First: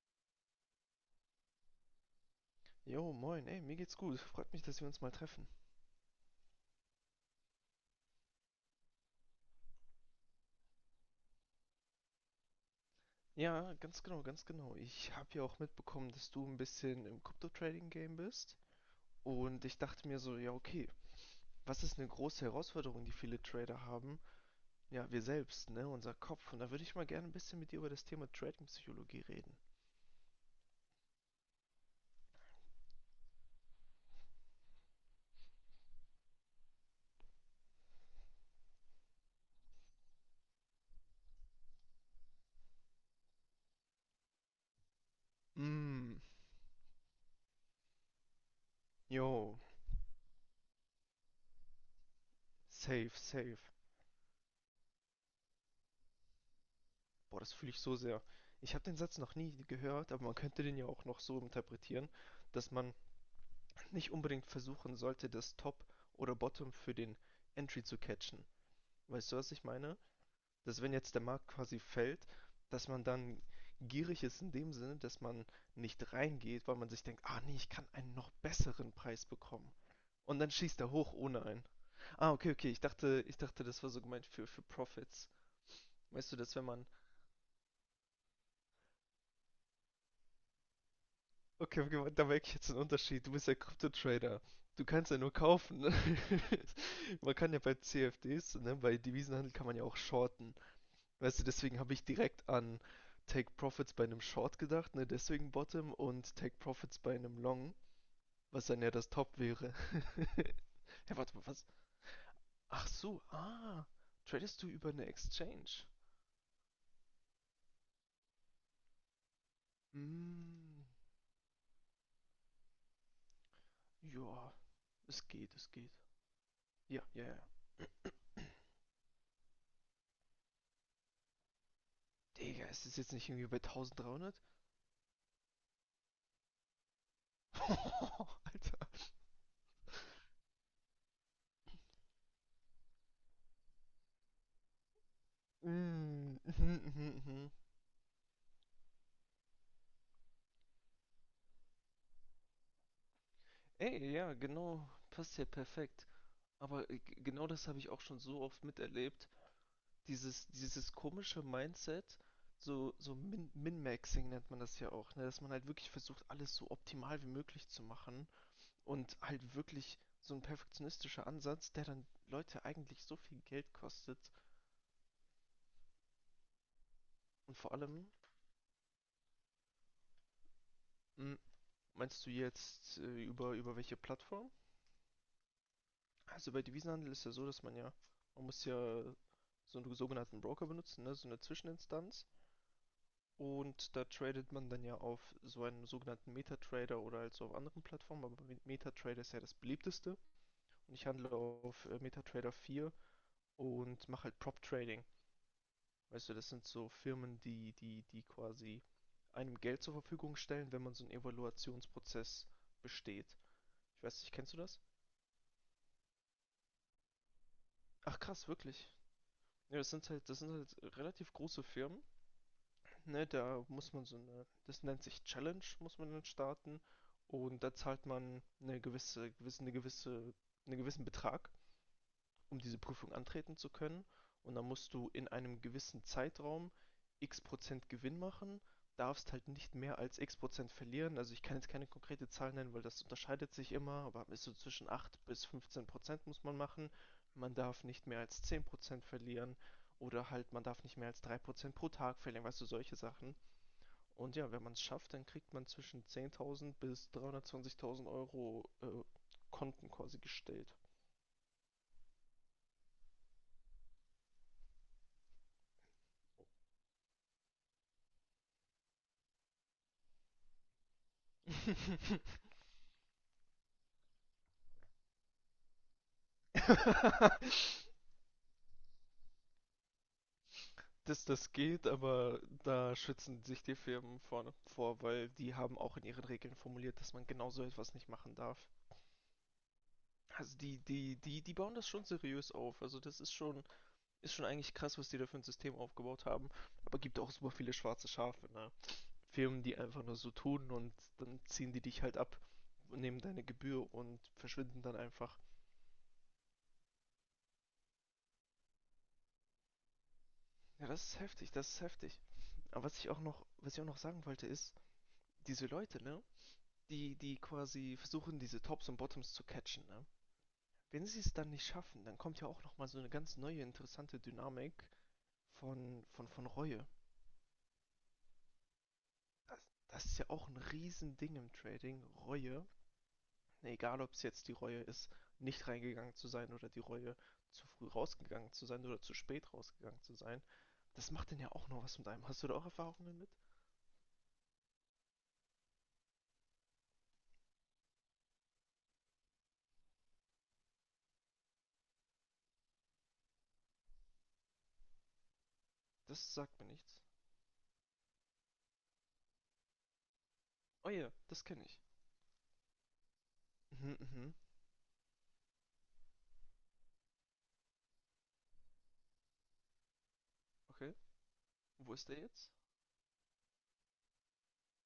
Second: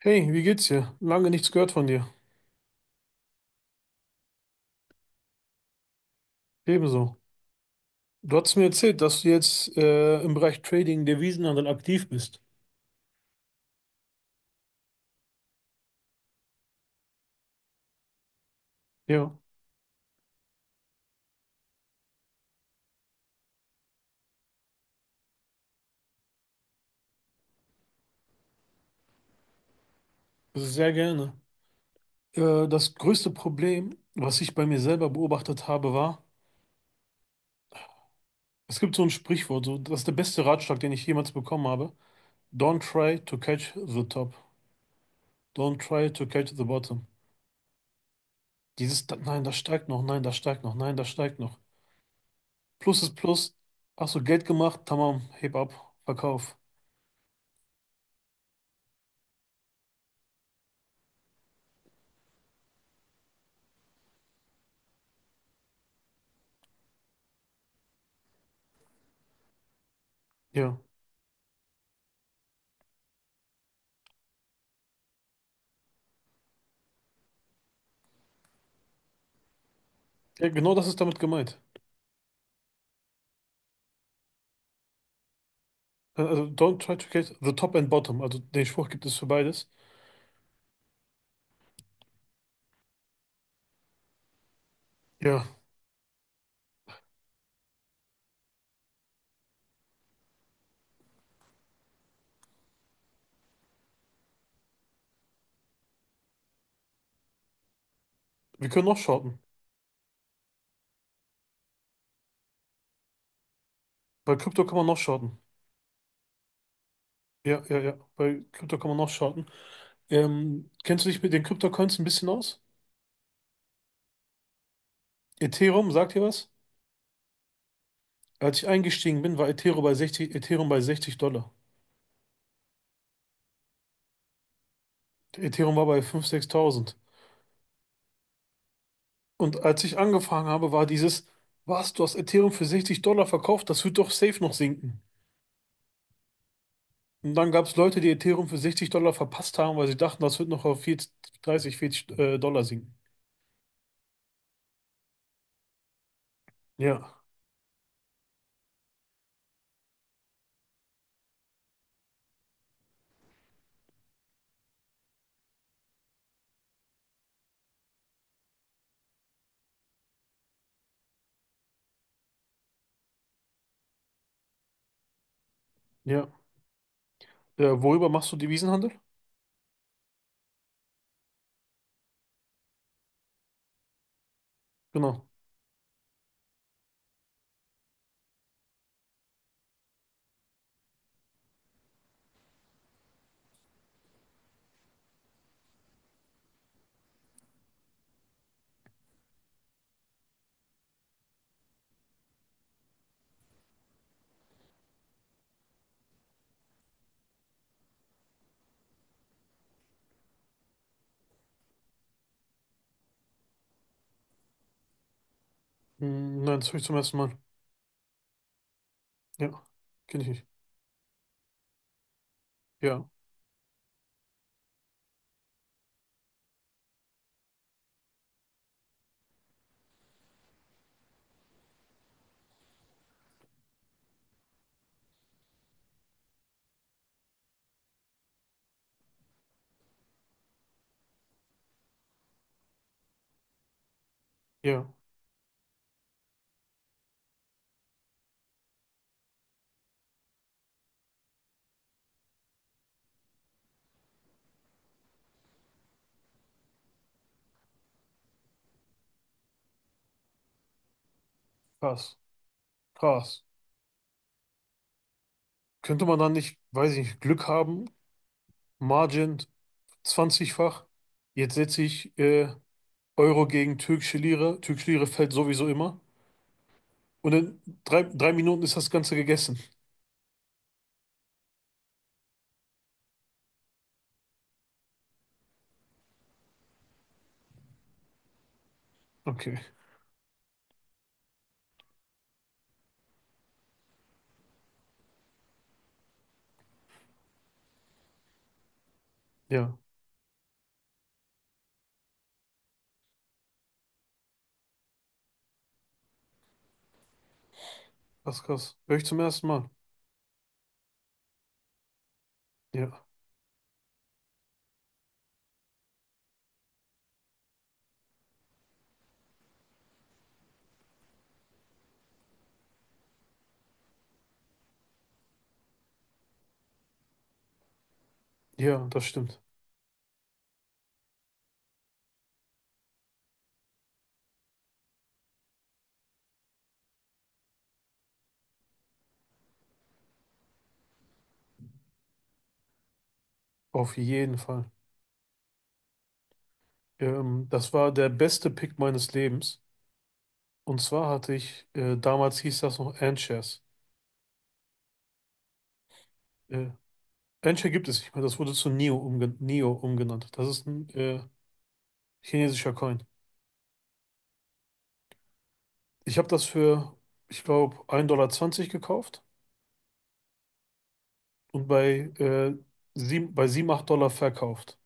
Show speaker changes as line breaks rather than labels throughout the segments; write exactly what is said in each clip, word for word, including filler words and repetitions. Hey, wie geht's dir? Lange nichts gehört von dir.
Jo, moin, ey, mir geht's gut. Freut mich, dass wir uns mal treffen.
Ebenso. Du hast mir erzählt, dass du jetzt äh, im Bereich Trading, Devisenhandel aktiv bist.
Ja, ganz genau, ganz genau. Ich habe ja auch mitbekommen, dass du ein bisschen im Crypto-Trading-Game bist.
Ja,
Und ich dachte mir so, ja, okay, was ist eine große Herausforderung, die viele Trader haben? Ja, wir selbst, ne, unser Kopf. Und da würde ich mal gerne ein bisschen mit dir über das Thema Trading-Psychologie reden.
sehr gerne. Äh, das größte Problem, was ich bei mir selber beobachtet habe, war, es gibt so ein Sprichwort, so, das ist der beste Ratschlag, den ich jemals bekommen habe. Don't try to catch the top. Don't try
Mm,
to catch the bottom. Dieses, da- nein, das
jo,
steigt noch, nein, das steigt noch, nein, das steigt noch. Plus ist
safe,
Plus.
safe.
Hast du Geld gemacht? Tamam, heb ab, verkauf.
Boah, das fühle ich so sehr. Ich habe den Satz noch nie gehört, aber man könnte den ja auch noch so interpretieren, dass man nicht unbedingt versuchen sollte, das Top oder Bottom für den Entry zu catchen. Weißt du, was ich meine?
Ja.
Dass wenn jetzt der Markt quasi fällt, dass man dann gierig ist in dem Sinne, dass man nicht reingeht, weil man sich denkt, ah nee, ich kann einen noch besseren Preis bekommen. Und
Ja,
dann
genau
schießt
das
er
ist
hoch
damit
ohne
gemeint.
einen. Ah, okay, okay, ich dachte, ich dachte, das war so gemeint für, für Profits.
Äh,
Weißt du,
Also,
dass wenn
don't
man.
try to catch the top and bottom. Also, den Spruch gibt es für beides.
Okay, okay, da merke ich jetzt einen Unterschied. Du bist ja Krypto-Trader. Du kannst ja nur
Ja,
kaufen, ne? Man kann ja bei C F Ds, ne, bei Devisenhandel kann man ja auch shorten. Weißt du, deswegen habe ich direkt an Take Profits bei einem Short gedacht, ne, deswegen Bottom und Take Profits bei einem Long, was
wir
dann
können
ja
noch
das Top
shorten.
wäre. Ja, warte mal, was? Ach so, ah,
Bei
tradest
Krypto
du
kann man
über
noch
eine
shorten.
Exchange?
Ja, ja, ja. Bei Krypto kann man noch shorten. Ähm,
Hm,
kennst du dich mit den krypto ein bisschen aus?
ja, es geht, es
Ethereum,
geht.
sagt dir was?
Ja, ja, ja.
Als ich eingestiegen bin, war Ethereum bei sechzig, Ethereum bei sechzig Dollar.
Digga, ist es jetzt nicht irgendwie bei dreizehnhundert?
Ethereum war bei fünftausend, sechstausend. Und als ich angefangen habe, war dieses, was, du hast Ethereum für sechzig Dollar verkauft? Das wird doch safe noch sinken.
Mm, mhm, mhm,
Und dann
mhm.
gab es Leute, die Ethereum für sechzig Dollar verpasst haben, weil sie dachten, das wird noch auf vierzig, dreißig, vierzig äh, Dollar sinken.
Ey, ja, genau, passt ja perfekt. Aber äh, g-
Ja,
genau das habe ich auch schon so oft miterlebt. Dieses, dieses komische Mindset, so, so Min Min-Maxing nennt man das ja auch, ne? Dass man halt wirklich versucht, alles so optimal wie möglich zu machen. Und halt wirklich so ein perfektionistischer Ansatz, der dann Leute eigentlich so viel Geld kostet.
ja.
Und
Äh,
vor
worüber
allem,
machst du Devisenhandel?
mm, meinst du jetzt äh, über, über welche Plattform?
Genau.
Also bei Devisenhandel ist ja so, dass man ja, man muss ja so einen sogenannten Broker benutzen, ne? So eine Zwischeninstanz. Und da tradet man dann ja auf so einem sogenannten MetaTrader oder also auf anderen Plattformen, aber MetaTrader ist ja das beliebteste. Und ich handle auf äh, MetaTrader vier und mache halt Prop Trading. Weißt du, das sind so Firmen, die, die, die quasi einem Geld zur Verfügung stellen, wenn man so einen Evaluationsprozess besteht. Ich weiß nicht, kennst du das?
Hm, nein, das höre ich zum ersten Mal.
Ach krass, wirklich.
Ja,
Ja, das sind
kenne
halt,
ich
das
nicht.
sind halt relativ große Firmen.
Ja,
Ne, da muss man so eine, das nennt sich Challenge, muss man dann starten. Und da zahlt man eine gewisse, gewisse, eine gewisse, einen gewissen Betrag, um diese Prüfung antreten zu können. Und dann musst du in einem gewissen Zeitraum x Prozent Gewinn machen, darfst halt nicht mehr als x Prozent verlieren. Also ich kann jetzt keine konkrete Zahl nennen, weil das unterscheidet sich immer, aber ist so
ja.
zwischen acht bis fünfzehn Prozent muss man machen. Man darf nicht mehr als zehn Prozent verlieren oder halt man darf nicht mehr als drei Prozent pro Tag verlieren, weißt du, solche Sachen. Und ja, wenn man es schafft, dann kriegt man zwischen zehntausend bis dreihundertzwanzigtausend Euro äh, Konten quasi gestellt.
Krass, krass. Könnte man dann nicht, weiß ich nicht, Glück haben? Margin zwanzig-fach. Jetzt setze ich äh, Euro gegen türkische Lira. Türkische Lira fällt sowieso immer. Und in drei, drei Minuten ist das Ganze gegessen.
Dass das geht, aber da schützen sich die Firmen vorne vor, weil die haben auch in ihren Regeln formuliert, dass man genau so etwas nicht machen darf.
Okay,
Also die, die, die, die bauen das schon seriös auf. Also das ist schon, ist schon eigentlich krass, was die da für ein System aufgebaut haben. Aber gibt auch super viele schwarze Schafe, ne? Firmen, die
ja.
einfach nur so tun und dann ziehen die dich halt ab, nehmen deine Gebühr und verschwinden dann einfach.
Krass, krass. Höre ich zum ersten Mal.
Ja, das ist heftig, das ist heftig. Aber was
Ja.
ich auch noch, was ich auch noch sagen wollte, ist, diese Leute, ne, die, die quasi versuchen, diese Tops und Bottoms zu catchen, ne? Wenn sie es dann nicht schaffen, dann kommt ja auch nochmal so eine ganz neue, interessante Dynamik von, von, von Reue.
Ja, das stimmt.
Das, das ist ja auch ein Riesending im Trading, Reue. Egal, ob es jetzt die Reue ist, nicht reingegangen zu sein oder die Reue, zu früh rausgegangen zu sein oder zu spät rausgegangen zu sein. Das macht denn ja auch noch was mit einem. Hast du da auch Erfahrungen mit?
Auf jeden Fall. Ähm, das war der beste Pick meines Lebens. Und zwar hatte ich, äh, damals hieß das noch Ant-Shares.
Das sagt mir
Äh,
nichts.
Ant-Share gibt es nicht mehr, das wurde zu Neo, umgen Neo umgenannt. Das ist ein
Oh ja,
äh,
das kenne ich.
chinesischer Coin.
Mhm, mhm.
Ich habe das für, ich glaube, ein Dollar zwanzig zwanzig gekauft
Okay.
und
Wo ist
bei,
der jetzt?
äh, sieben, bei sieben acht Dollar verkauft.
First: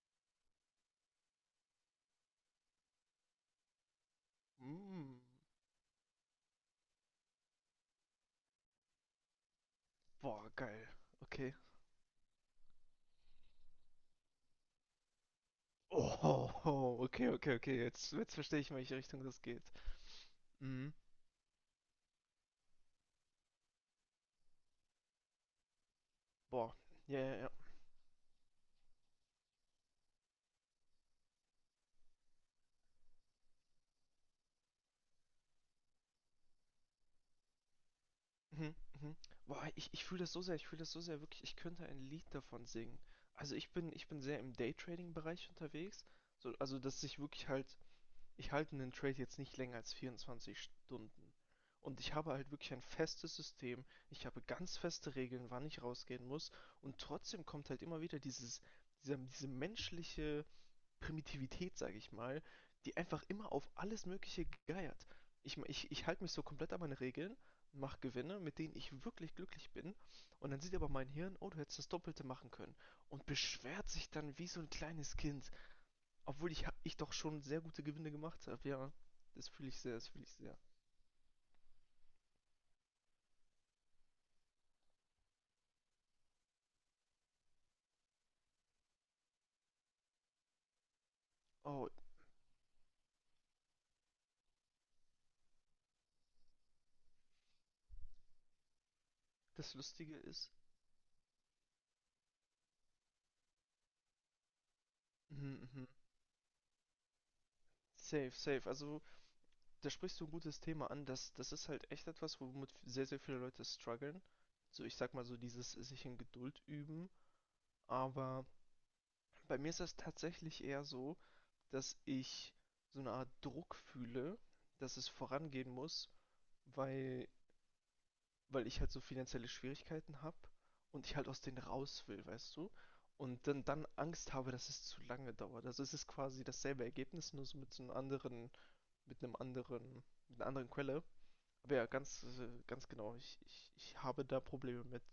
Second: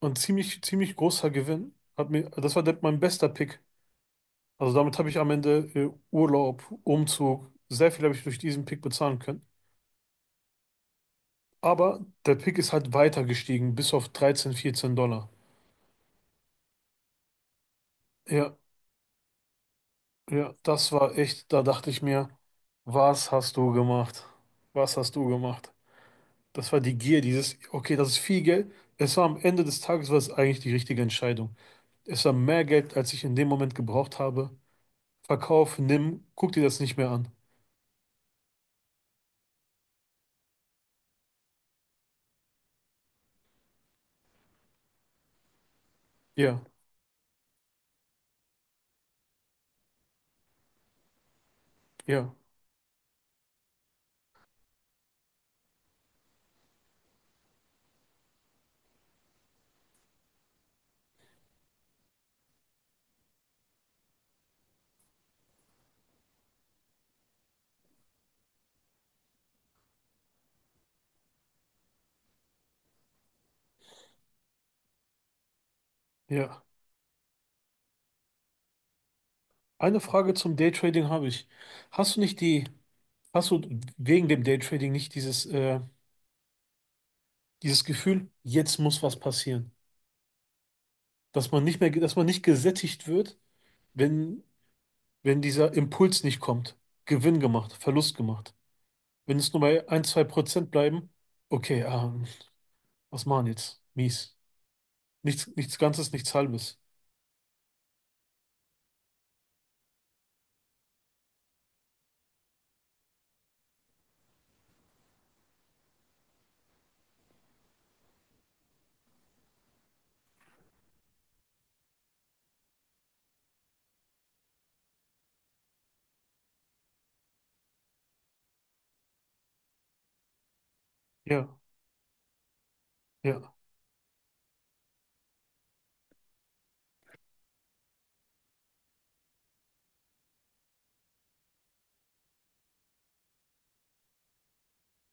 Und ziemlich, ziemlich großer Gewinn. Hat mir, das war der, mein bester Pick. Also damit habe ich
Mm.
am Ende äh, Urlaub, Umzug, sehr viel habe ich durch diesen Pick bezahlen können.
Boah, geil. Okay.
Aber der Pick ist halt weiter gestiegen, bis auf dreizehn vierzehn Dollar.
Oh, oh, okay, okay, okay. Jetzt, jetzt
Ja,
verstehe ich, in welche Richtung das geht.
ja, das
Mhm.
war echt, da dachte ich mir, was hast du gemacht? Was hast du gemacht? Das
Boah.
war die
Ja,
Gier,
ja, ja.
dieses, okay, das ist viel Geld. Es war am Ende des Tages, war es eigentlich die richtige Entscheidung. Es war mehr Geld, als ich in dem Moment gebraucht habe. Verkauf, nimm, guck dir das nicht mehr an.
Mhm, mhm. Boah, ich, ich fühle das so sehr, ich fühle das so sehr, wirklich, ich könnte ein Lied davon singen. Also ich bin, ich bin sehr im Daytrading-Bereich unterwegs. So,
Ja,
also dass ich wirklich halt, ich halte einen Trade jetzt nicht länger als vierundzwanzig Stunden. Und ich habe
ja,
halt wirklich ein festes System. Ich habe ganz feste Regeln, wann ich rausgehen muss. Und trotzdem kommt halt immer wieder dieses, dieser, diese menschliche Primitivität, sage ich mal, die einfach immer auf alles Mögliche geiert. Ich, ich, ich halte mich so komplett an meine Regeln, mache Gewinne, mit denen ich wirklich glücklich bin. Und dann sieht aber mein Hirn, oh, du hättest das Doppelte machen können. Und beschwert sich dann wie so ein kleines Kind. Obwohl
ja.
ich, ich doch schon sehr gute Gewinne gemacht habe. Ja, das fühle ich sehr,
Eine
das fühle ich
Frage zum
sehr.
Daytrading habe ich. Hast du nicht die, hast du wegen dem Daytrading nicht dieses äh, Dieses Gefühl, jetzt muss was passieren. Dass man nicht
Oh,
mehr, dass man nicht gesättigt wird, wenn, wenn dieser Impuls nicht kommt. Gewinn gemacht, Verlust gemacht. Wenn es nur
das
bei ein
Lustige
zwei
ist.
Prozent bleiben, okay, ähm, was machen jetzt? Mies. Nichts,
Mhm,
nichts
mhm.
Ganzes, nichts Halbes.
Safe, safe. Also, da sprichst du ein gutes Thema an. Das, das ist halt echt etwas, womit sehr, sehr viele Leute strugglen. So, ich sag mal so, dieses sich in Geduld üben. Aber bei mir ist das tatsächlich eher so, dass ich so eine Art Druck fühle, dass es vorangehen muss, weil, weil ich halt so finanzielle Schwierigkeiten habe und ich halt aus
Ja,
denen raus will, weißt du? Und
ja,
dann, dann Angst habe, dass es zu lange dauert. Also es ist quasi dasselbe Ergebnis, nur so mit so einem anderen mit einem anderen, mit einer anderen Quelle. Aber ja, ganz, äh, ganz genau. Ich, ich, ich habe da Probleme mit.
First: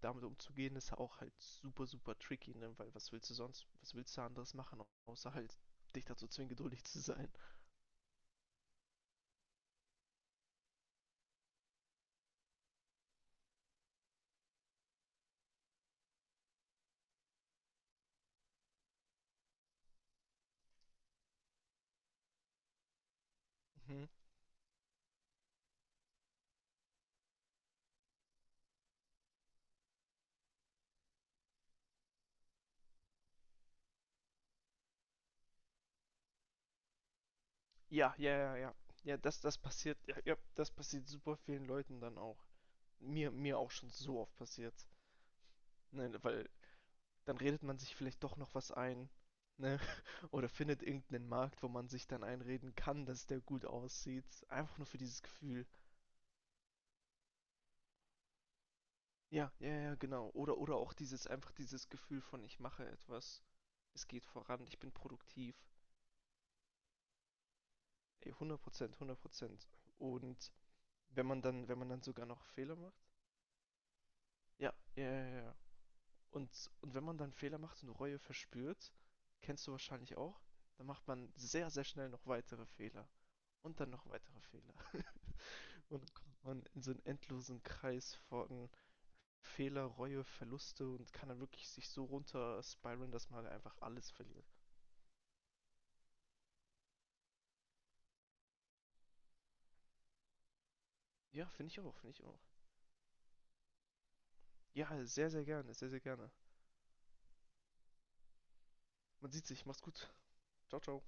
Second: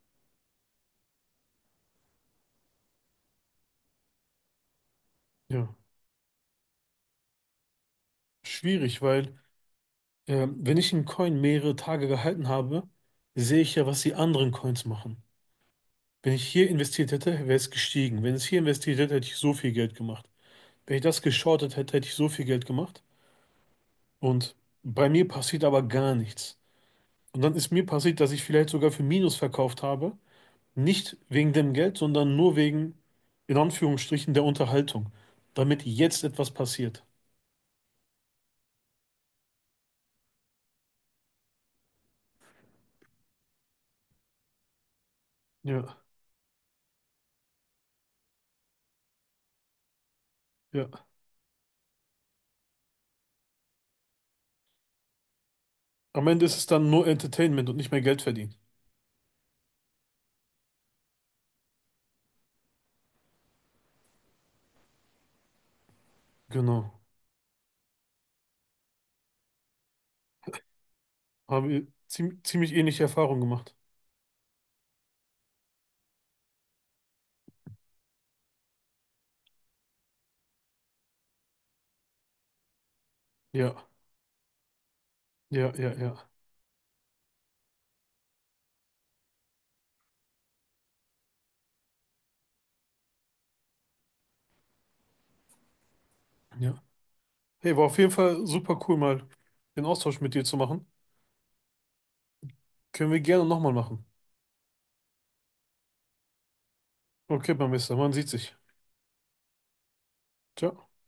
Damit umzugehen ist auch halt super, super tricky, ne? Weil was willst du sonst, was willst du anderes machen, außer halt
ja.
dich dazu zwingen, geduldig zu sein.
Schwierig, weil ähm, wenn ich einen Coin mehrere Tage gehalten habe, sehe ich ja, was die anderen Coins machen. Wenn ich hier investiert hätte, wäre es gestiegen. Wenn es hier investiert hätte, hätte ich so viel Geld gemacht. Wenn ich das geschortet hätte, hätte ich so viel Geld gemacht.
Mhm.
Und bei mir passiert aber gar nichts. Und dann ist mir passiert, dass ich vielleicht sogar für Minus verkauft habe. Nicht wegen dem Geld, sondern nur wegen, in Anführungsstrichen, der Unterhaltung. Damit jetzt etwas passiert.
Ja, ja, ja, ja. Ja, das, das passiert, ja, ja, das passiert super vielen Leuten dann auch. Mir, mir auch schon so oft passiert.
Ja,
Ne, weil dann redet man sich vielleicht doch noch was ein, ne, oder findet
ja.
irgendeinen Markt, wo man sich dann einreden kann, dass der gut aussieht. Einfach nur für dieses Gefühl.
Am Ende ist es dann nur Entertainment und nicht mehr Geld verdienen.
Ja, ja, ja, genau. Oder, oder auch dieses, einfach dieses Gefühl von, ich mache etwas, es geht voran, ich bin produktiv.
Genau.
Ey, hundert Prozent, hundert Prozent. Und wenn man
Haben
dann, wenn
wir
man dann sogar
ziem-
noch
ziemlich
Fehler macht.
ähnliche Erfahrungen gemacht.
Ja, ja, ja, ja, ja. Und, und wenn man dann Fehler macht und Reue verspürt, kennst du wahrscheinlich auch, dann macht man sehr, sehr schnell noch weitere Fehler.
Ja,
Und dann noch weitere Fehler.
ja, ja,
Und dann
ja,
kommt man in so einen endlosen Kreis von Fehler, Reue, Verluste und kann dann wirklich sich so runter spiralen, dass man halt einfach alles verliert.
ja. Hey, war auf jeden Fall super cool, mal den Austausch mit dir zu machen.
Ja, finde ich auch, finde ich auch.
Können wir gerne nochmal machen.
Ja, sehr, sehr gerne, sehr, sehr gerne.
Okay, Barmester, man sieht sich.
Man sieht sich. Mach's gut. Ciao,
Ciao.
ciao.